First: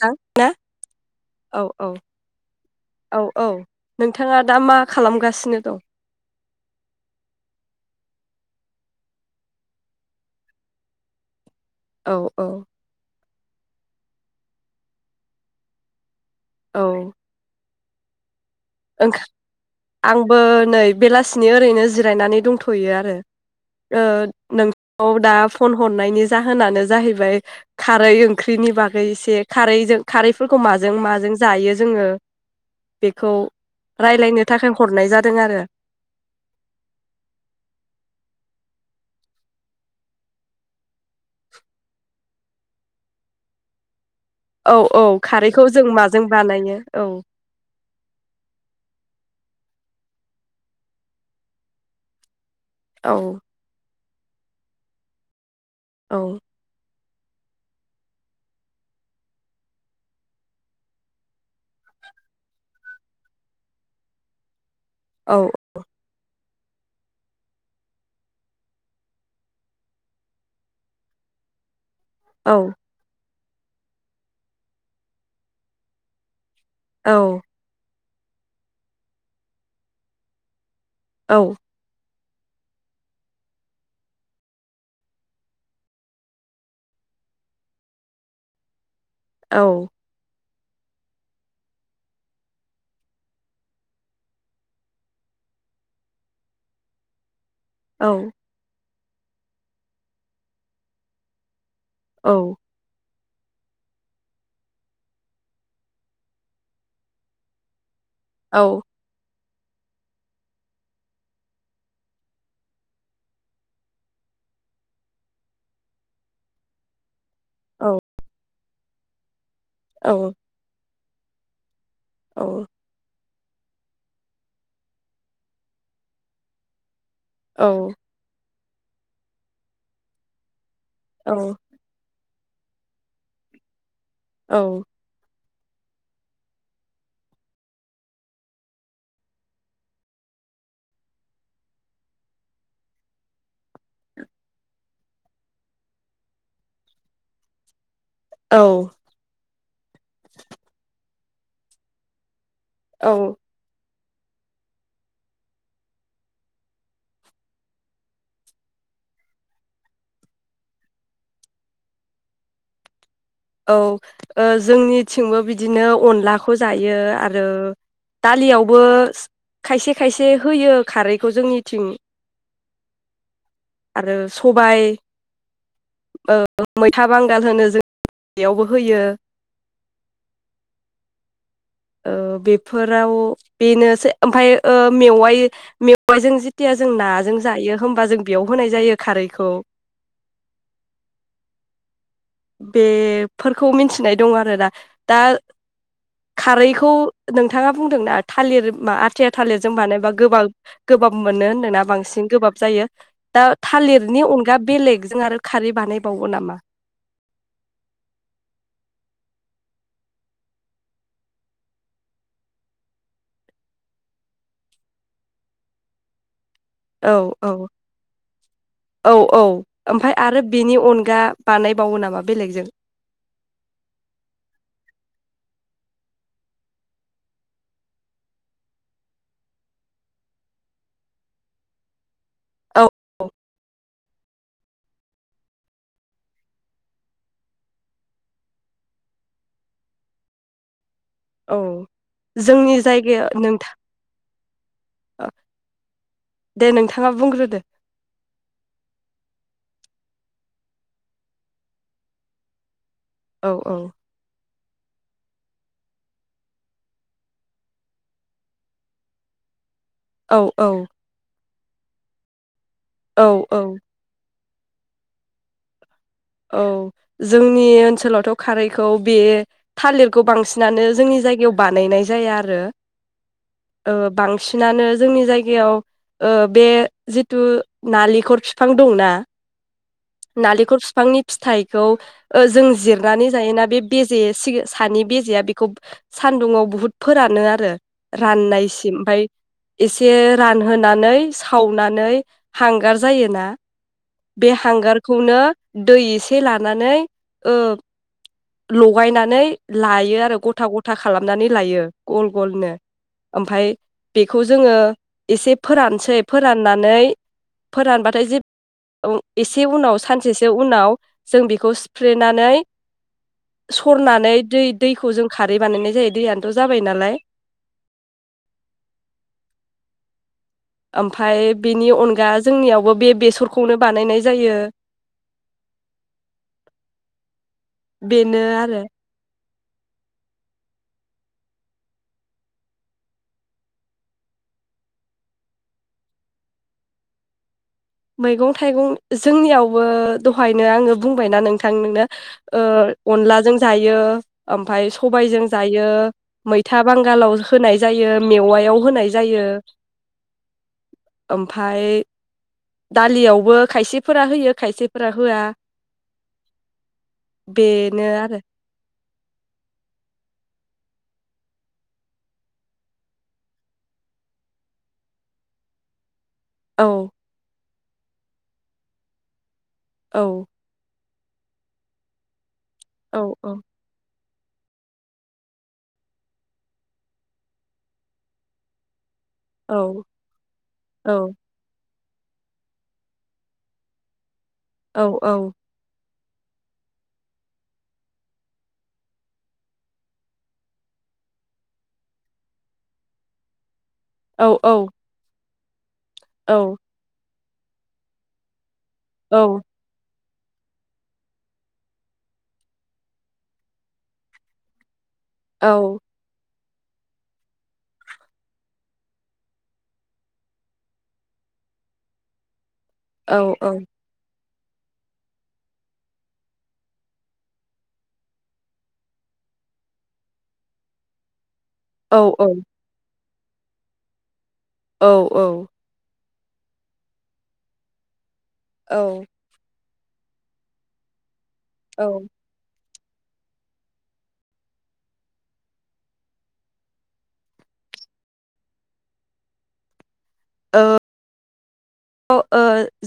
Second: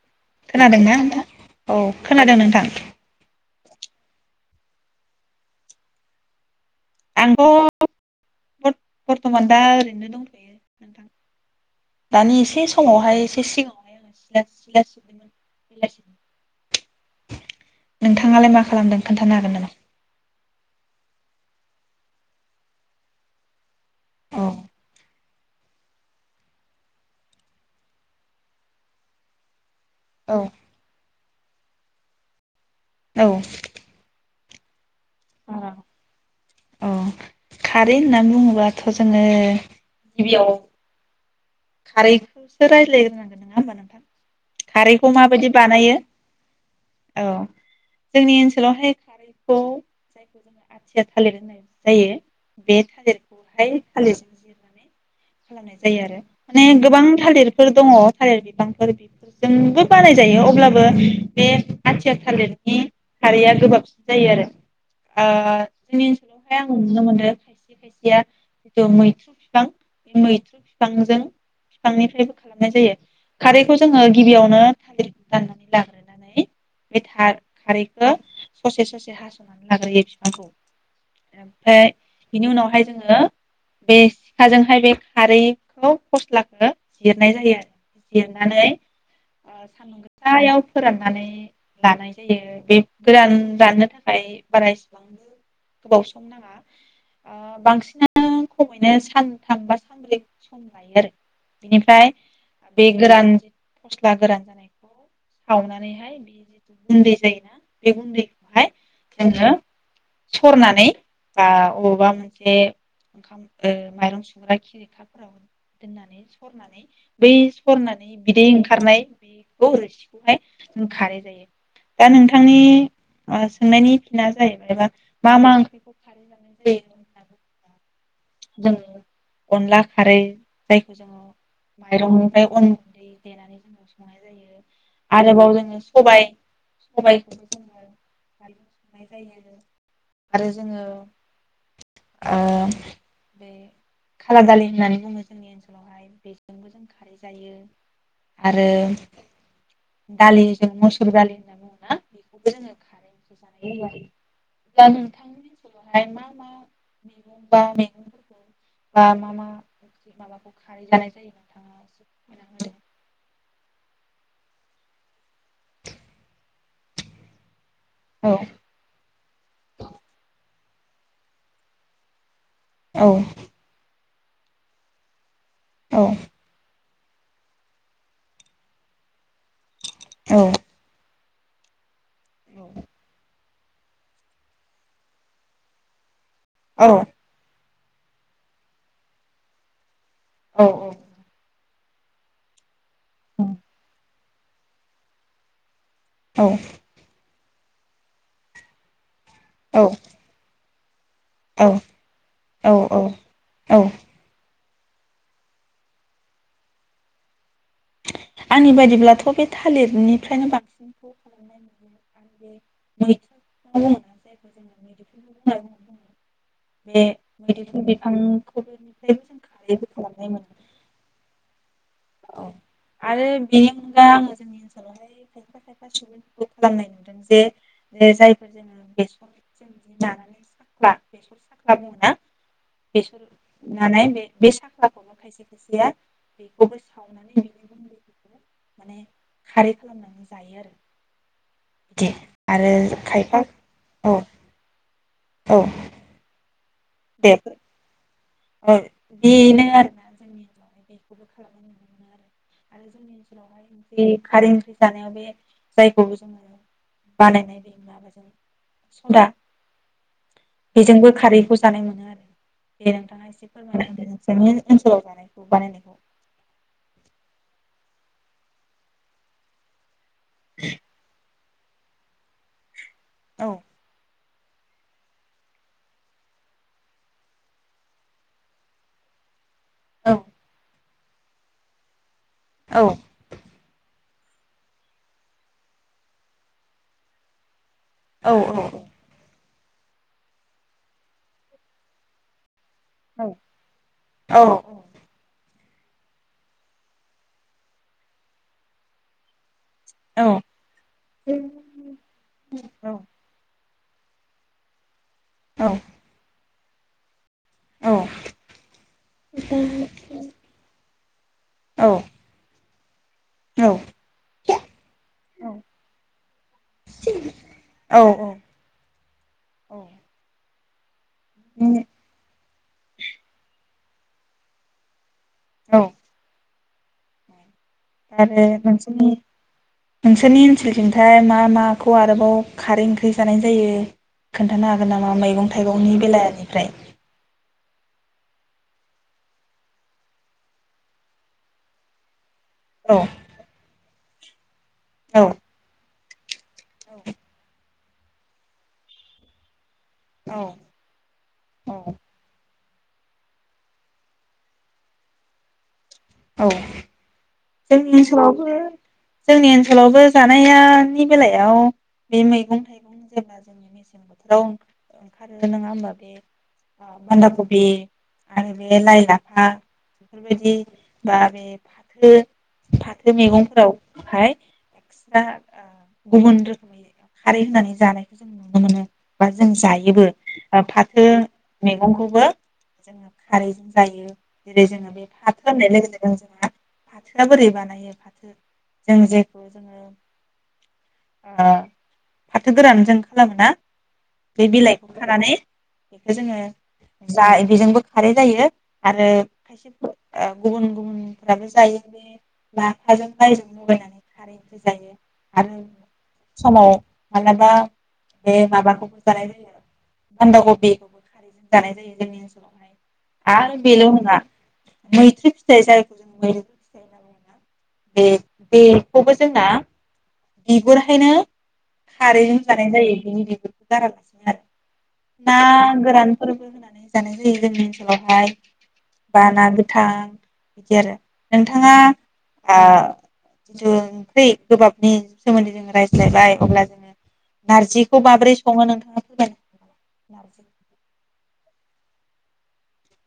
थां ना खोनादोंना नोंथां औ खोनादों नोंथां औ औ नोंथाङा दा मा खालामगासिनो दं? आंथ' बर्थमान दा ओरैनो दंथ'यो नोंथां औ दानि औ एसे समावहाय एसे सिगाङावहाय आङो सिला सिला सिबदोंमोन बेलासेनि औ नोंथाङालाय मा खालामदों खोन्थानो हागोन नामा? बो नै बेलासिनि ओरैनो जिरायनानै दंथयो आरो ओ नोंखौ दा फन हरनायनि जाहोनानो जाहैबाय खारै ओंख्रिनि बागै इसे खारै जों खारैफोरखौ माजों माजों जायो जोङो बेखौ रायलायनो थाखाय हरनाय जादों आरो । अ खारै होननानै बुङोबाथ' जोङो गिबियाव खारैखौसो रायज्लायग्रोनांगोन नङा होमबा नोंथां? औ औ खारैखौ जों माजों बानायो औ जोंनि ओनसोलावहाय खारैखौ जायखौ जोङो आथिया थालिर होननाय जायो । बे औ थालिरखौहाय थालिर खालामनाय जायो औ आरो माने गोबां थालिरफोर दङ थालिर बिबांफोर बेफोरजोंबो बानायजायो अब्लाबो बे आथिया थालिरनि खारैया गोबाबसिन जायो आरो । आ औ [unintelligible] ओमफ्राय आं नुनो मोनो खायसे खायसेया जिथु मैथ्रु बिफां बे मैथ्रु बिफांजों बिफांनिफ्रायबो खालामनाय जायो । खारैखौ जोङो गिबियावनो थालिरखौ दाननानै लाग्रोनानै बे थार औ खार ससे ससे हास'नानै लाग्रोयो बिफांखौ औ । ओमफ्राय बिनि उनावहाय जोङो बे सिखाजों ओमफ्राय बे खारैखौ फस्लाखौ जिरनाय जायो आरो जिरनानै ओ सान्दुं गोसायाव फोराननानै लानाय जायो बे गोरान राननो थाखाय बारा एसेबांबो गोबाव सम नाङा । बांसिना औ खमैनो सा आ [unintelligible] सानबा सानब्रै सम लायो आरो । बिनिफ्राय औ बे गोरान फस्ला गोरान जानायखौ सावनानैहाय बे जिथु गुन्दै जायोना । बे औ गुन्दैखौहाय जोङो सरनानै बा अबावबा मोनसे [unintelligible] खिरखाफोराव दोननानै सरनानै बै औ सरनानै बिदै ओं खारनाय बे औ औ रोसिखौहाय खारैजों जायो। दा नोंथांनि औ औ सोंनायनि फिना जाहैबायबा मा मा ओंख्रिखौ खारै जानाय जायो। औ। जों अनला खारै जायखौ जोङो औ माइरं ओमफ्राय गुन्दै देनानै जोङो सं जानाय जायो आरोबाव जों सबाइ सबाइखौबो जोङो खारैजों संनाय जायो आरो जोङो। ओ बे खाला दालि होननानै बुङो जोंनि ओनसोलावहाय बेजोंबो जों खारै जायो। औ आरो दालि जों मुसुर दालि होनना बुङोना। बेखौ जोङो खारै औ ओंख्रि जानाय दा नोंथांनि ओनसोलावहाय मा मा मैगं बा मैगंफोरखौ बा मा मा ओंख्रि माबाखौ खारै जानाय जायो नोंथाङा एसे फोरमायना होदो? औ ओ जोंनिथिंबो बिदिनो अनलाखौ जायो आरो दालियावबो खायसे खायसे होयो। खारैखौ जोंनिथिं औ। आरो सबाइ औ। मैथा बांगाल होनो जोंयावबो होयो। औ। ओ बेफोराव बेनोसै ओयफ्राय ओ मेवाइ मेव मेवाइजों जेथिया जों नाजों जायो। होनबा जों बेयाव होनाय जायो खारैखौ औ औ। बेफोरखौ मिथिनाय दं आरो दा दा औ खारैखौ। नोंथाङा बुंदोंना थालिर मा आथिया थालिरजों बानायोबा गोबां गोबाब मोनो औ होनोना बांसिन गोबाब औ जायो औ दा औ थालिरनि उन गाब बेलेगजों आरो खारै बानायबावो नामा? आंनि बायदिब्लाथ' बे थालिरनिफ्रायनो बांसिनखौ खालामनाय [unintelligible] औ औ औ औ ओमफ्राय आरो बिनि अनगा बानाय औ आरो बे दा आङो जोंनि ओनसोलावहाय खायफा खाय फा सुबुंफोरखौ खालामनाय नुदों जे जायफोर जोङो बेसर जों लानानै साख्ला बेसर साख्ला बुङो ना औ बेसर फुनानै बे बे साख्लाखौनो खायसे खायसेया बे खौबो सावनानै बिनि गुन्दैफोरखौ माने खारै खालामनानै जायो आरो औ जोंनि जायगाया नोंथा औ दे नोंथाङा बुंग्रोदो बेनो आरोना जोंनिनाव बेखौबो खालामनाय नुनो [unintelligible] आरो जोंनि औ ओनसोलावहाय औ बे खारै ओंख्रै जानायाव बे जायखौ जोङो बानायनाय जायो माबाजों सदा औ औ बेजोंबो खारैखौ जानाय मोनो आरो दे औ नोंथाङा एसे औ फोरमायना‌ होदो नोंनि ओनसोलाव जानायखौ बानायनायखौ औ जोंनि ओनसोलावथ' खारैखौ बे थालिर खौ बांसिनानो जोंनि जायगायाव बानायनाय जाया आरो औ ओ बां सिनानो जोंनि जायगायाव ओ बे जिथु नालिखर फिफां दंना नालिखर फि फांनि फिथाइखौ जों औ जिरनानै जायोना बे बेेजे सिं सानि बेजेआ बेखौ सान्दुङाव बुहुद फोरानो आरो औ राननायसिम ओमफाय एसे रानहोनानै सावनानै हांगार जायोना औ बे हांगारखौनो दै एसे लानानै ओ लगायनानै लायो औ आरो गथा गथा खालामनानै लायो गल गलनो ओमफाय बेखौ जोङो एसे औ फोरानोसै फोर फोराननानै फोरानबाथाय जे एसे उनाव सानसे सि गाआव जों बेखौ औ औ सिफ्रेनानै सरनानै दै दैखौ जों खारै बानायनाय जायो दैयानोथ' जाबाय नालाय औ औ ओमफाय बिनि अनगा जोंनियावबो बे बेसरखौनो बानायनाय जायो औ आरो नोंसोरनि नोंसोरनि ओनसोलथिंथाय मा मा माखौ आरोबाव खारै ओंख्रि जानाय जायो खोन्थानो हागोन नामा मैगं थाइगंनि बेलनिफ्राय मैगं थाइगं जोंनियावबो दहायनो आंङो बुंबायना नोंथां नोंनो औ ओ अनलाजों जायो ओमफाय औ सबायजों जायो मैथा बांगालाव होनाय जायो मेवायाव होनाय जायो औ ओमफाय दालियावबो खायसेफोरा होयो खायसेफोरा होआ औ जोंनि बेनो आरो ओनसोलावबो जोंनि ओनसोलावबो जानाया नि बेलायाव बे मैगं थाइगं जेब्ला जोंनि मेसें बोथोराव ओंखारो नंङा होमबा बे औ बानदा कबि आरो बे लाइ लाफा औ बेफोरबायदि बा बे फाथो फाथो औ औ मैगंफोराव हाय एक्सरा गुबुन रोखोमै खारै होननानै जानायखौ जों नुनो मोनो बा जों औ जायोबो फाथो औ मैगंखौ बो जोंङो खारैजों जायो जेरै जोंङो औ बे फाथो होननाय लोगो लोगो [unintelligible] फाथोआ बोरै बानायो फाथो जों जेखौ जोंङो ओ फाथो गोरानजों खालामो ना औ बे बिलाइखौ खानानै बेखौ जोंङो औ जाय बेजोंबो खारै जायो । आरो औ खायसेखौ गुबुन गुबुनफ्राबो जायो बे लाफाजों लाायजों लगायनानै खारैबो जायो । औ समाव माब्लाबा बे माबाखौबो जानाय जायो बानदा कबि बेखौबो खारैजों जानाय जायो जोंनि ओनसोलावहाय । आरो औ बेल' नंङा मैथ्रु फिथाइ जायखौ जों मैदेर फिथाइ होनोना बुंयो ना? बे बेखौबो जोंना बिगुराहायनो खारैजों जानाय जायो बिनि [unintelligible] ना औ गोरान फोरबो होनानै जानाय जायो जोंनि ओनसोलावहाय औ । बा ना था बिदि आरो । नोंथाङा ओ [unintelligible] नि सोमोन्दै जोङो रायज्लायबाय अब्ला जोङो नारजिखौ माबोरै सङो नोंथाङा फैबायानो नारजि ओ ओ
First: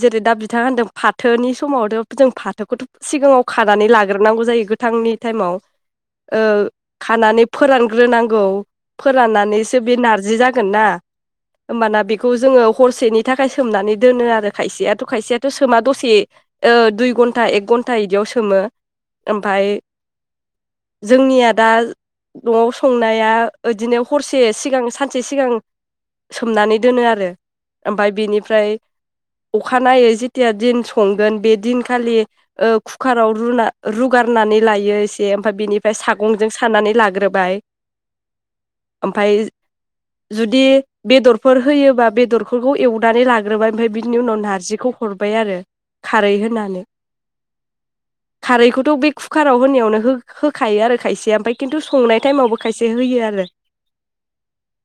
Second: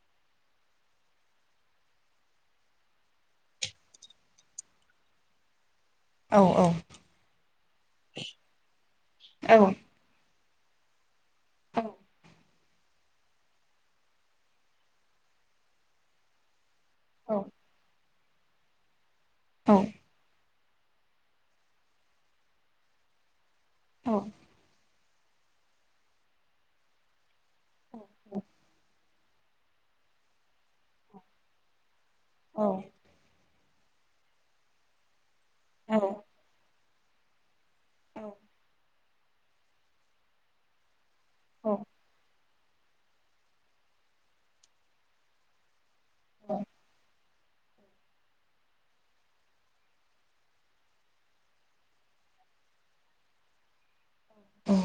जेरै दा बिथाङा होनदों फाथोनि समाव' जों फाथोखौथ' सिगाङाव खानानै लाग्रोनांगौ जायो गोथांनि टाइमाव । औ ओ औ खानानै फोरानग्रोनांगौ फोराननानैसो बे नारजि जा गोन ना होमबाना बेखौ जोङो हरसेनि थाखाय सोमनानै दोनो आरो खायसेयाथ' खायसेयाथ' सोमा दसे दुइ घनटा एक घनटा इदियाव सो सोमो ओमफाय जोंनिया दा न'आव संनाया ओदिनो औ हरसे सिगां सान से सिगां सोमनानै दोनो आरो ओमफ्राय बेनि फ्राय अखानायै जेथिया दिन संगोन बे दिनखालि ओ औ कुकाराव रुना रुगारनानै लायो । दे ओमफ्राय बिनिफ्राय सागंजों सारानानै ला ग्रोबाय औ ओमफाय जुदि बेदरफोर होयोबा बेदर फोरखौ एव नानै लाग्रोबाय ओमफ्राय बिनि उनाव नारजिखौ हरबाय आरो खारै होनानै खारैखौथ' बे कुकाराव होनायावनो हो होखायो आरो खायसे ओमफ्राय खिन्थु संनाय टाइमावबो खायसे होयो आरो औ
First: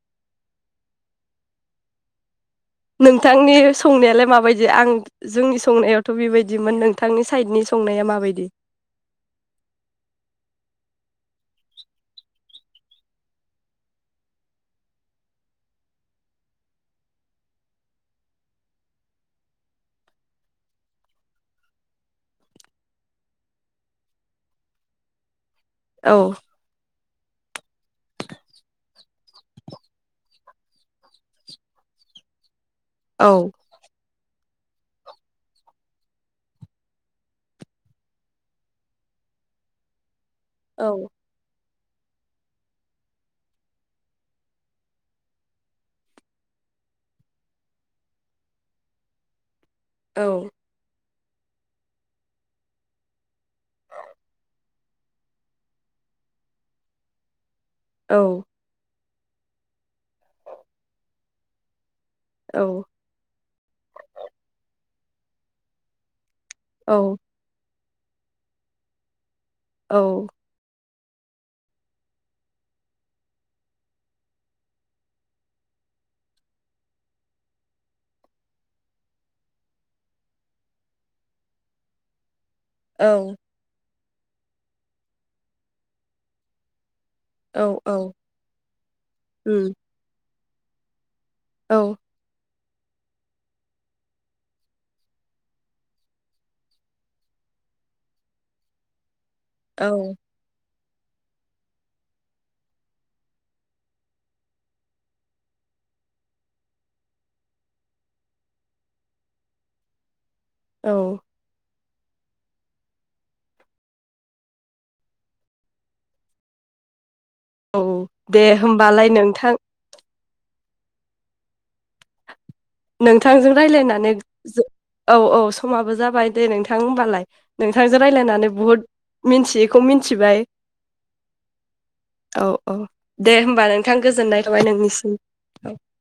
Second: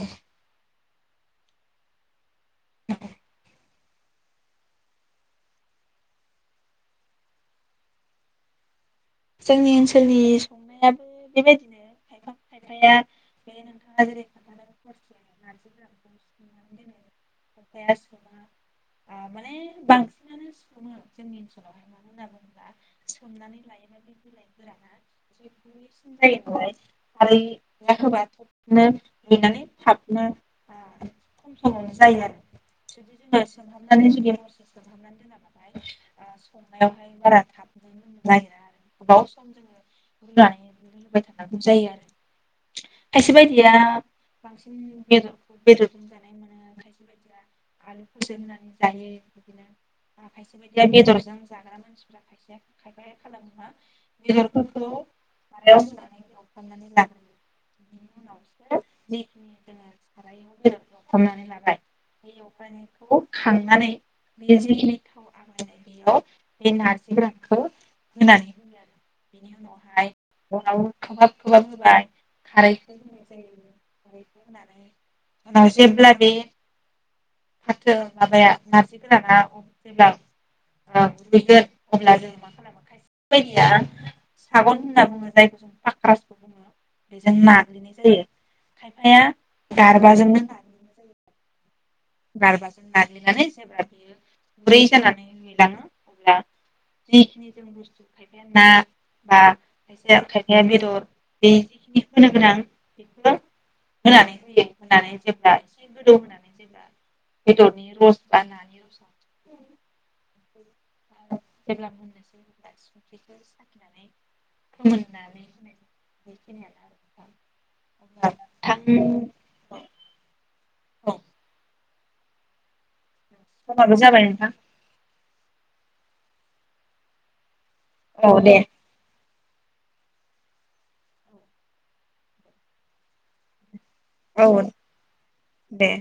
नोंथांनि संनायालाय माबायदि आं जोंनि संनायावथ' बेबायदिमोन नोंथांनि साइडनि संनाया माबायदि जोंनि ओनसोलनि संनायाबो बेबायदिनो खायफा खायफाया बे नोंथाङा जेरै खोनथादों [unintelligible] नारजिगोरानखौ सोमनानै दोनो खायफाया सोमा माने बांसिनानो सोमो जोंनि ओनसोलावहाय मानो होनना बुङोब्ला सोमनानै लायो ओमफाय बे बिलाइ गोराना [unintelligible] गुरैसिन औ जायो नालाय खारैया होबा थबनो रूयनानै थाबनो खम समावनो जायो आरो जुदि औ जोङो सोमहाबनानै जुदि हरसे सोमहाबनानै दोनाबाथाय ओ संनायावहाय बारा थाबनो मोननो नागिरा आरो गोबाव सम जोङो औ रूनानै [unintelligible] थानांगौ जायो आरो खायसे बायदिया बांसिन बेदरखौ बेदरजों जानाय मोनो आलु [unintelligible] जायो बिदिनो आ औ खायसे बायदिया बेदर जों जाग्रा मानसिफोरा खायसेया खायफाया खालामो मा बेदरफोरखौ सारायाव रूनानै एवफ्रामनानै लाग्रोयो जिखिनि जोङो सारायाव बेदर एवफ्रामनानै लाबाय बे औ एवफ्रानायखौ खांनानै बे जिखिनि थाव आग्लायनाय बेयाव बे औ नारजि गोरानखौ होनानै होयो आरो बिनि उनावहाय औ उनाव खोबहाब खोबहाब होबाय खारैखौ होनाय जायो खारैखौ होनानै उनाव जेब्ला बे फाथो माबाया नारजि गोराना जेब्ला ओ रूयगोन अब्ला जों मा खालामो औ खायसे बायदिया सागन होनना बुङो जायखौ जों फाक्रासबो बुङो बेजों औ नाग्लिनाय औ जायो खायफाया उम गारबाजोंनो ना औ गारबाजों नाग्लिनानै जेब्ला बियो गुरै जानानै रूयलाङो अब्ला जिखिनि जों बुस्थु खायफाया ना बा औ खायसे खायफाया बेदर बे जिखिनि होनो गोनां बेखौ होनानै होयो होनानै जेब्ला एसे गोदौ होनानै जेब्ला बेदरनि रस बा नानि रसा औ जेब्ला मोननोसै अब्ला संख्रिखौ साखिनानै फोमोननानै होनाय जायो बेखिनियानो आरो औ दे होमबालाय नोंथां औ नोंथांजों रायलायनानै जो औ औ समाबो जाबाय दे नोंथां होमबालाय नोंथांजों औ रायलायनानै दे बुहुद मिनथियैखौ मिनथिबाय औ औ दे होमबा नों थां गोजोननाय औ थाबाय नोंनिसिम औ दे